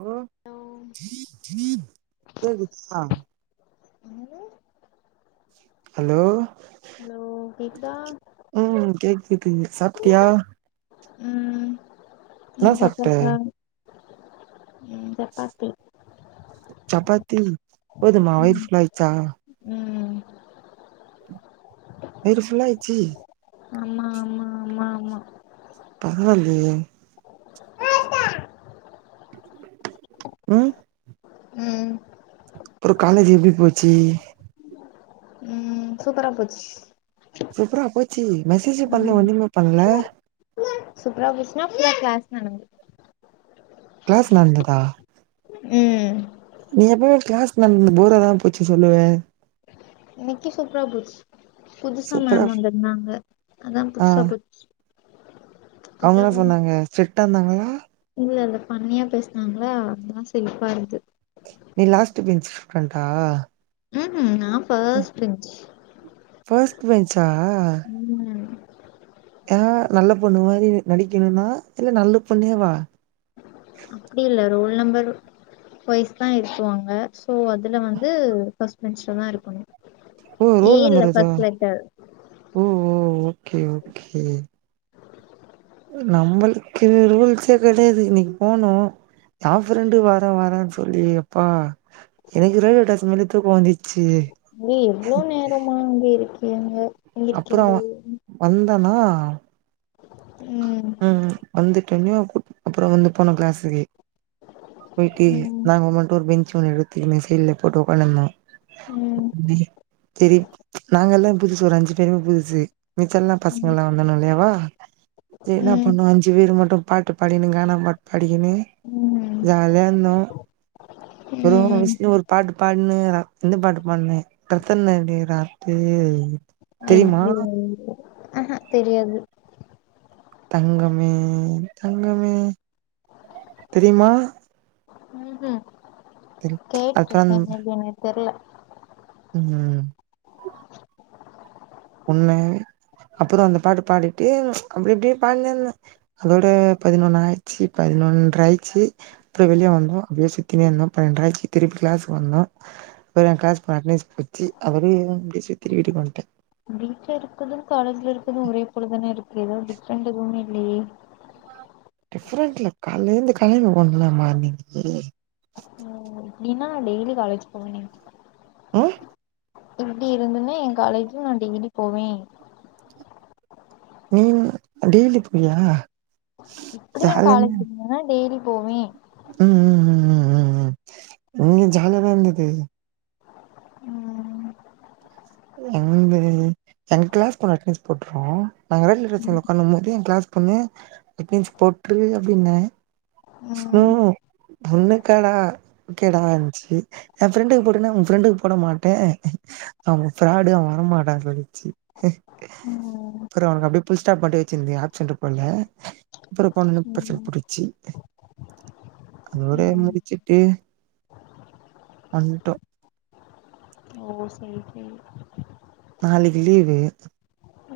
Hello கேக்குதா hello hello கேக்குதா ம் கேக் கேக்குதுங்க சாப்ட்டியா ம் என்னா என்ன சாப்ட்ட சாப்ட ம் சப்பாத்தி ம் போதுமா வயிறு ம் ஃபுல் ஆயிடுச்சா ம் வயிறு ஃபுல்லாயிடுச்சி ஆமா ஆமா ஆமா ஆமா பரவால்லயே ம் ம் அப்றோ காலேஜ் எப்டி போச்சு ம் சூப்பரா போச்சு சூப்பரா போச்சி மெசேஜே பண்ணல ம் ஒண்ணுமே பண்ணல சூப்பரா போச்சினா ஃபுல்லா கிளாஸ் நடந்து கிளாஸ் நடந்ததா ம் நீ எப்பமே கிளாஸ் நடந்தத போராதான போச்சி சொல்லுவ இன்னைக்கி சூப்பரா போச்சி புதுசா சூப்பரா மேம் வந்துருந்தாங்க அதா புதுசா போச்சு அவங்க கொஞ்சோ என்னா சொன்னாங்க ஸ்டிரிக்ட்டா இருந்தாங்ளா இல்ல இல்ல ஃபண்ணியா பேசினாங்கலா அதெல்லா சிரிப்பா இருந்து நீ லாஸ்ட் பெஞ்ச் ஸ்டுடன்டா ம்ஹூம் நா ஃபஸ்ட் பெஞ்ச் ஃபர்ஸ்ட் பெஞ்சா ம் ஆ நல்ல பொண்ணு மாரி நடிக்கணும்னா இல்ல நல்ல பொண்ணேவா அப்டி இல்ல ரோல் நம்பர் வய்ஸ்தா இருத்துவாங்க சோ அதுல வந்து ஃபஸ்ட் பெஞ்ச்லதா இருக்கணு ஓ ஏ ரோல் இல்ல நம்பர் இதுவா ஃபர்ஸ்ட் லெட்டர் ஓ ஓ ஓகே ஓகே நம்மளுக்கு ரூல்ஸே கெடையாது இன்னைக்கி போனோ எ ஃப்ரெண்டு வர வரன்னு சொல்லி எப்பா எனக்கு ரயில்வே டேஷன் மேலயே தூக்க வந்துச் சரி எவ்ளோ நேரமா அங்க இருக்கீங்க இங்க அப்பறோ இருக்கீங்க வந்தனா ம் ம் வந்துட்டோனயு கு அப்பறம் வந்து போன கிளாஸுக்கு போயிட்டு ம் நாங்க மட்டு ஒரு பெஞ்சு ஒண்ணு எடுத்துக்கினு சைட்ல போட்டு ஒக்காண்ட்டு ம் இருந்தோ சரி நாங்க எல்லா புதுசு ஒரு அஞ்சு பேருமே புதுசு மிச்ச எல்லா பசங்க ம் எல்லா வந்தானுவோலேயவா என்ன ம் பண்ணோ அஞ்சு பேர் மட்டு பாட்டு பாடினு கானா பாட்டு பா பாடிகினு ம் ஜாலியா இருந்தோ ப்றோ ம் விஷ்ணு ஒரு பாட்டு பாடுன்னுகிறா இந்த பாட்டு பாட்னு பிரத்தனடி றாத்து ஐயோய்யோ ஆஹஹா தெரியாது தங்கமே தங்கமே தெரியுமா உம்ஹும் தெரி அப்புறோ கேட்டுருக்கே பேபி எனக்கு தெர்ல ம்ஹும் ன்னே அப்புறோ அந்த பாட்டு பாடிட்டு அப்டி அப்டியே பாடினே இருந்தா அதோட பதினொன்னு ஆயிச்சி பதி னொன்றாயிச்சு ப்றோ வெளியே வந்தோம் அப்டியே சுத்தினே இருந்தோ பனென்றாயிச்சு திருப்பி க்ளாஸுக்கு வந்தோம் ப்றோ என் க்ளாஸ்க்கு போன அட்னஸ் புச்சி அபறோ அப்டியே சுத்தி வீட்க்கு வன்டே வீட்டுல இருக்கதும் காலேஜ்ல இருக்கதும் ஒரே போல தானே இருக்கு ஏதோ டிஃப்ரென்ட் எதுமேல்லயே டிஃப்ரென்ட்ல காலேந்து கலைன்னு ஒண்டலாமாருந்துச்சி டினா டெய்லி காலேஜ் போவனே [unintelligible] இப்டி இருந்துன்னா எ காலேஜ்ல நா டெய்லி போவே நீ ன்னா டெய்லி போவியா இப்டி எ காலேஜ் இருந்துன்னா டெய்லி போவே ம்ம்ம்ம்ம்ம்ம் ங்ங ஜாலியாதா இருந்தது ம்ம் வந்து எங்க கிளாஸ்க்கு ஒரு அட்னெஸ் போட்டுருவோ நாங்க ரயில்வே ம் ஸ்டேஷன்ல உக்கான்னுக்கும் போது என் கிளாஸ் பெண்ணு அட்னெஸ் போட்டுரு அப்டின்னே ஸ்லோ ம் உனக்காடா ஓக்கேடான்ச்சி என் ஃப்ரெண்டுக்கு போட்டேன்னா உன் ஃப்ரெண்டுக்கு போட மாட்டே அவன் பிராடு அவ வரமாட்டா சொல்லிச்சி ம் அப்புறோ அவனுக்கு அப்டியே ஃபுல் ஸ்டாப் மட்டு வச்சிருந்து ஆப்சண்ட் போட்ல அப்புறோ போனவுடனே பிரசெண்ட் ம் போட்டிருச்சி அங்க ஒரே ம். முடிச்சிட்டு வன்டோ ஓ செரி செரி நாளிக்கு லீவ்வு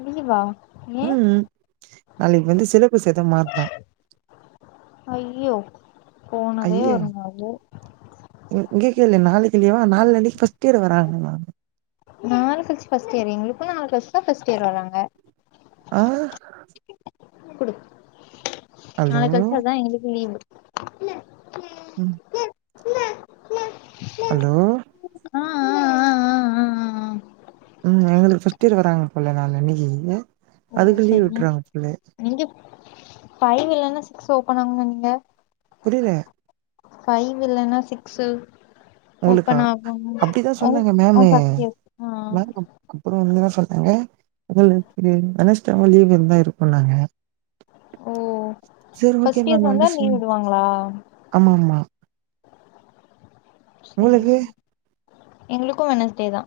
லீவா ஏ உம்ம் நாளிக்கி வந்து சிலப்ஃபஸ் எதோ மாறுதா ஐயோ போனதே ஒரு நாளு இர் இங்க கேளு நாளிக்கி லீவா நாளானைக்கி ஃபர்ஸ்ட் இயர் வராங்கலா நாளக்களுச்சு ஃப்ஸ்ட் இயர் எங்களுக்கு நாளக்களுச்சுதா ஃபர்ஸ்ட் இயர் வராங்க ஹா குடு நாளகளுச்சதா எங்களுக்கு லீவு ம் ஹலோ ஆ ஆ ஆ ஆ ஆ ஆ உம் எங்களுக்கு ஃபர்ஸ்ட் இயர் வராங்க போல நாள்னனிக்கி ஓ அதுக்கு லீவ் சரி விட்டுறாங்க போலே நீங்க ஃபைவ் இல்ன்னா சிக்ஸ் ஓப்பன் ஆகுனு நெனக்கே புரியல ஃபைவ் இல்லன்னா சிக்ஸு உங்களுக்கா ஓப்பன் ஆகுன்னு அப்டிதா ஹ் சொன்னாங்க அஹ் ஃபர்ஸ்ட் இயர் ஆ ஆ அப்புற வந்து என்ன சொன்னாங்க உங்களுக்கு வெனஸ்டே லீவ் இருந்தா இருக்குன்னாங்க ஓ சரி ஃபர்ஸ்ட் இயர்ஸ் ஓகேமேம் வந்தா லீவ் அன்டர்ஸ்டேன் விடுவாங்களா ஆமாம்மா செரி உங்களுக்கு செரி எங்களுக்கு வெனஸ்டே தா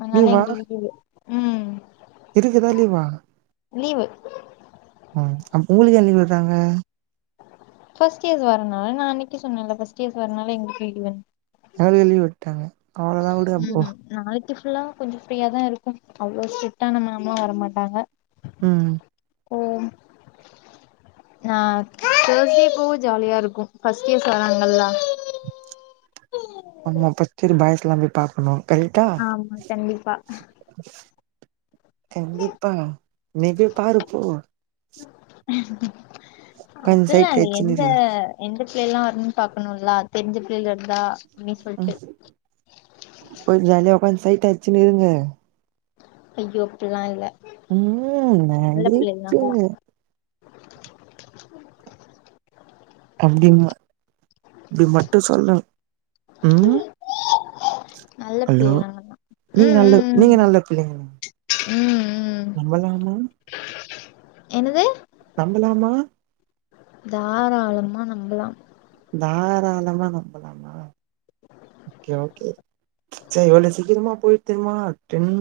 அதனால லீவா எங்க வீட்டுது ம் இருக்குதா லீவா லீவு அ உங்களுக்கே லீவுட்றாங்க ஃபர்ஸ்ட் இயர்ஸ் வரனால நா அன்னைக்கே சொன்னேன்ல ஃபர்ஸ்ட் இயர்ஸ் வரனால எங்களுக்கு லீவுனு எங்களுக்கு லீவு விட்டாங்க அவ்ளோதா வுடு அப்போ ம் நாளைக்கு ஃபுல்லா கொஞ்சோ ஃப்ரீயாதா இருக்கு அவ்ளோ ஸ்ட்ரிக்டான மேம்மெல்லா வரமாட்டாங்க அ ஓ நா தேர்ஸ்டே போ ஜாலியா இருக்கு ஃபர்ஸ்ட் இயர்ஸ் வர்றாங்கலா செரி பாய்ஸ்லா போய் பாக்கணு கரெக்டா ஆமா கண்டிப்பா கண்டிப்பா நீ போய் பாரு போ உக்காந்து அதல்லா சைட் இல்ல அடிச்சுனு எந்த இரு எந்த பிள்ளை எல்லா வருனுனு பாக்கணுல தெரிஞ்ச பிள்ளை இருந்தா அப்டின்னு அ சொல்ட்டு கொஞ்சோ ஜாலியா உக்காந்து சைட் அடிச்சுன்னு இருங்க ஐயோ அப்டில்லா இல்ல ம் நல்ல பிள்ளைங்க நாங்கல்லா நடிப்பிங்க அப்டிம்ப இது மட்டு சொல்றே ம் நல்ல ஹலோ பிள்ளைங்க நாங்கல்லா நீங்க ம் நல்ல ம் நீங்க நல்ல பிள்ளைங்களா ம் ம் ம் நம்பலாமா என்னது நம்பலாமா தாராளமா நம்பலா தாராளமா நம்பலாமா ஓகே ஓகே செரி எவ்ளோ சீக்கிரமா போய் திரும்புனா டென்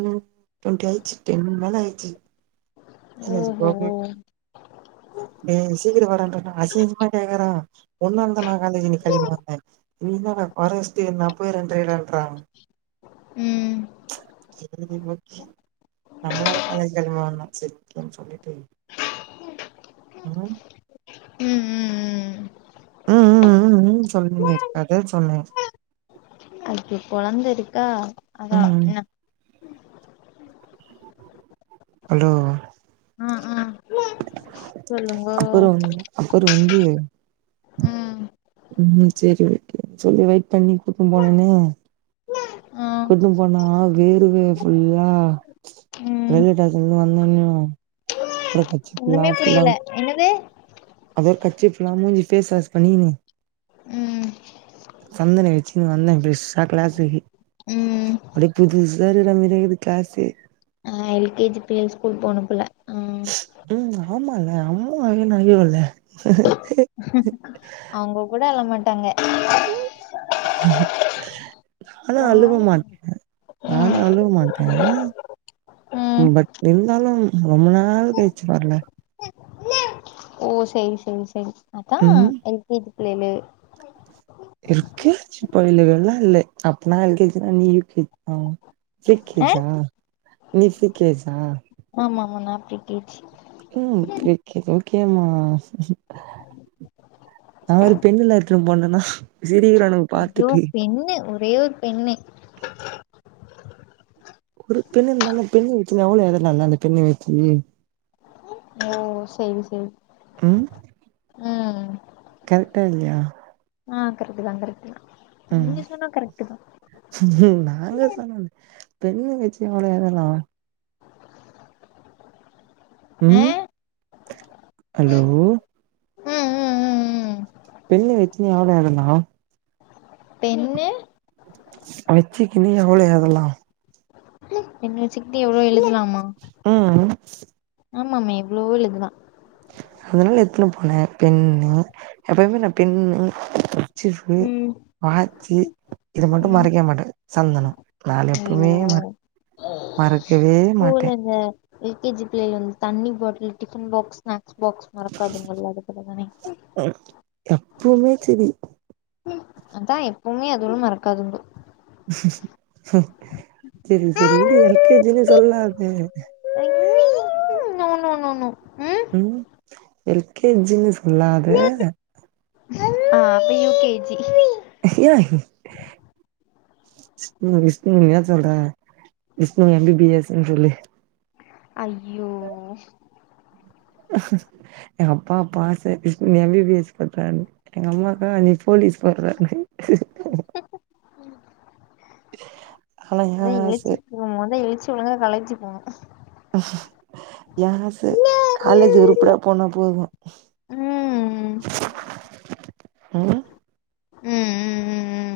டொண்ட்டி ஆயிச்சு டென் மேல ஆயிச்சு காலேஜ் ஓஹோ போக டேய் சீக்கிரம் வாடான்றே அசிங்க அசிங்கமா கேக்குறா ஒன்னால தா நா காலேஜ்ல [unintelligible] ம் மாட்னே நீதா வரவெஸ்டு நா ஒரு ரெண்டு ரென்ற ம் செரி அது ஓகே நம்மலால காலேஜ்ல [unintelligible] இருக்கேனு சொல்லிட்டு ம் ம் ம் ம் ம் ம் ம் சொல்ல இருக்கது அதா சொன்னே ஓகே கொழந்த இருக்கா அதா ம் என்ன ஹலோ ஆ ஆ சொல்லுங்கோ அப்புறம் அப்புற வந்து ம் ம் சேரி ஓகே செரி வெயிட் பண்ணி கூட்டு போனேனே ஆ கூட்டுனு போனா வேறுவேய ஃபுல்லா ம் ரயில்வே டேசன்ல இருந்து வந்தோனயு [unintelligible] ஒண்ணுமே புரியல என்னது அவர் கர்ச்சிப் இல்லாம மூஞ்சு பேஸ் வாஷ் பண்ணினு ம் சந்தன வச்சுன்னு வந்தே பிரெஷ்ஷா க்ளாசுக்கு ம் அப்டியே புதுசா இருக்குற மாறியே இருக்கு க்ளாசு எல்கேஜி ப்ளே ஸ்கூல் போனும் போல அ ம் ஆமால்ல அம்மா [unintelligible] இல்ல அவுங்க கூட அழ மாட்டாங்க நாலா அழுவ மாட்டே ம் நானு அழுவ மாட்டே ம் பட் இருந்தாலு ரொம்ப நாள் கழிச்சு வர்ல ஓ செரி செரி செரி அதா ம் எல்கேஜி பிள்ளையளு எல்கேஜி பயலுகலா இல்ல அப்பனா எல்கேஜின்னா நீ யூகேஜிதா ஆ ஃபிரிக்கேஜா நீ ஃபிரிக்கேஜா ஆமா அவதா பிரிகேஜி கேமா நா ஒரு பென்னுலா எடுத்துட்டு போனேன்னா சிரிக்குறானுங்க ஐயோ பென்னு ஒரே ஒரு பென்னு ஒரு பெண்ணு இருந்தா அந்த பெண்ண வெச்சுனு எவ்வளோ எழுதலால அந்த பெண்ண வெச்சினு ஓ செரி செரி ம் கரக்டா இல்லையா ஆ கரெக்ட்டுதா கரெக்ட்டுதா ம் இது நாங்க எங்க பென்னு வெச்சு எவ்ளோ எழுதலா ஆ ம் ஐயோ ம் ம் ம் ம் பெண்ணு வெச்சுனு யாரு அழுதா பென்னு வெச்சுக்குனு நீ எவ்வளோ எழுதலா பென்னு வெச்சுகிட்டு எவ்வளோ எழுதலா ம் ஆமாமே ப்ளூவு எதுவ அதெல்லா எத்துன்னு போனே பென்னு எப்பயுமே நா பென்னு கர்சீஃபு ம் வாச்சு இத மட்டு ம் மறக்கவே மாட்டே சந்தனோ நானு எப்பவுமே ஐயோ மற மறக்கவே மாட்டே ஸ்கூல்ல இந்த எல் கே ஜி பிள்ளைள அந்து தண்ணி பாட்டில் டிஃபன் பாக்ஸ்லா ஸ்பாக்ஸ் மறக்காதுனு ஏல்லா அதுக்குல தானே எப்பவுமே செரி அதா எப்பவுமே அதுவு மறக்காதுங்கு செரி செரி எங்க எல் கே ஜினு சொல்லாது நோ நோ நோ நோ ம் எல் கே ஜினு சொல்லாது ஆ அப்ப யூ கே ஜி [unintelligible] விஷ்ணு விஷ்ணுனு ஏ சொல்ற விஷ்ணு எம் பி பி எஸ்னு சொல்லு ஐயோ எங்க அப்பா அப்ப ஆச பேசாம எம் பி பி எஸ் பண்றானு எங்க அம்மாக்கா என்னய ஃபோலி ஸ் [unintelligible] ஆனா அதா ஏ ஆச எழுச்சி போமொது எழுச்சிவர்லனா களைச்சி போனு ஏ ஆச காலேஜ் உறுப்படியா போனா போது ம் ம் ம் ம்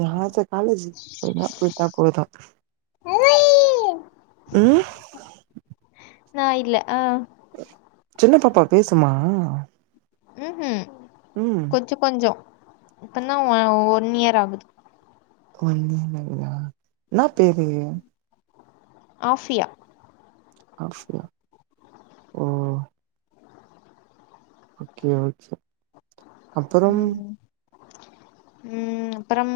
ஏ ஆச காலேஜு போனா போயிட்டா போது ம் நா இல்ல ஆ சின்ன பாப்பா பேசுமா ம் ம் ம் கொஞ்ச கொஞ்சோ இப்பந்தா வ ஒன் இயர் ஆகுது ஒன் இயர் ஆகுதா என்னா பேரு ஆஃபியா ஆஃபியா ஓ ஓகே ஓகே அப்புறம் ம் ம் அப்புறம்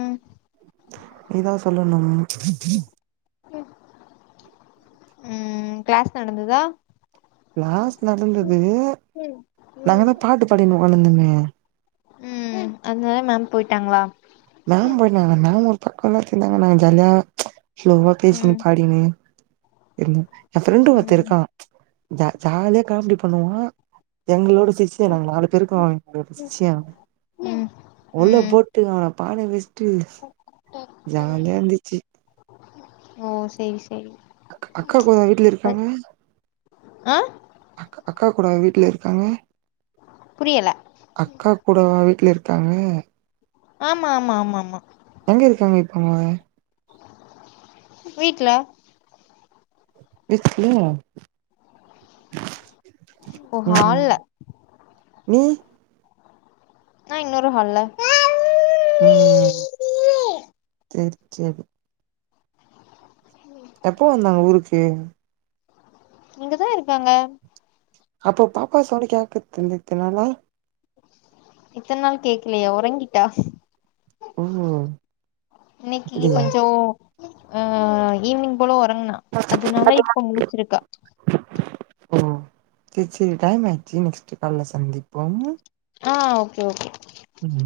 நீ தா சொல்லணும் ம் கிளாஸ் நடந்துதா கிளாஸ் நடந்தது நாங்கதா பாட்டு பாடின்ட்டு ஒக்காந்துருந்தமே ம் அதுனால மேம் போயிட்டாங்களா மேம் போய்ட்டாங்க நாமளு பக்கோ எல்லா வச்சுருந்தாங்க நாங்க ஜாலியா ஸ்லோவா பேசின்னு ம் பாடிகினு எம் எ ஃப்ரண்டு ஒருத்தே ம் இருக்கா ஜ ஜாலியா காமெடி பண்ணுவா எங்களோட சிஷ்யன் நாங்க நாலு பேருக்கு அவ சிஷ்யே அவே ம் உள்ள ம் போட்டு அவன பான வெச்சுட்டு ஜாலியா இருந்துச்சு ஓ செரி செரி அக் அக்கா கூடவா வீட்ல இருக்காங்க அ அக் அக்கா கூடவா வீட்ல இருக்காங்க புரியல அக்கா கூடவா வீட்ல இருக்காங்க ஆமா ஆமா ஆமா ஆமா எங்க இருக்காங்க இப்ப அவுங்க வீட்ல வீட்ல ஓ ம் ஹால்ல நீ நா இன்னொரு ஹால்ல உம் செரி செரி எப்போ வந்தாங்க ஊருக்கு தா இருக்காங்க அப்போ பாப்பா சவுண்ட் கேக்கறதில்ல இத்தனாளா இத்தன நாள் கேக்கலையா உறங்கிட்டா ஓ இன்னைக்கி அப்டியா கொஞ்சோ ஆ ஈவினிங் போலோ ஒறங்குனா அதனால இப்ப முழுச்சுருக்கா ஓ செரி செரி டைம் ஆயிச்சு நெக்ஸ்ட் கால்ல சந்திப்போ ஆ ஓகே ஓகே ம்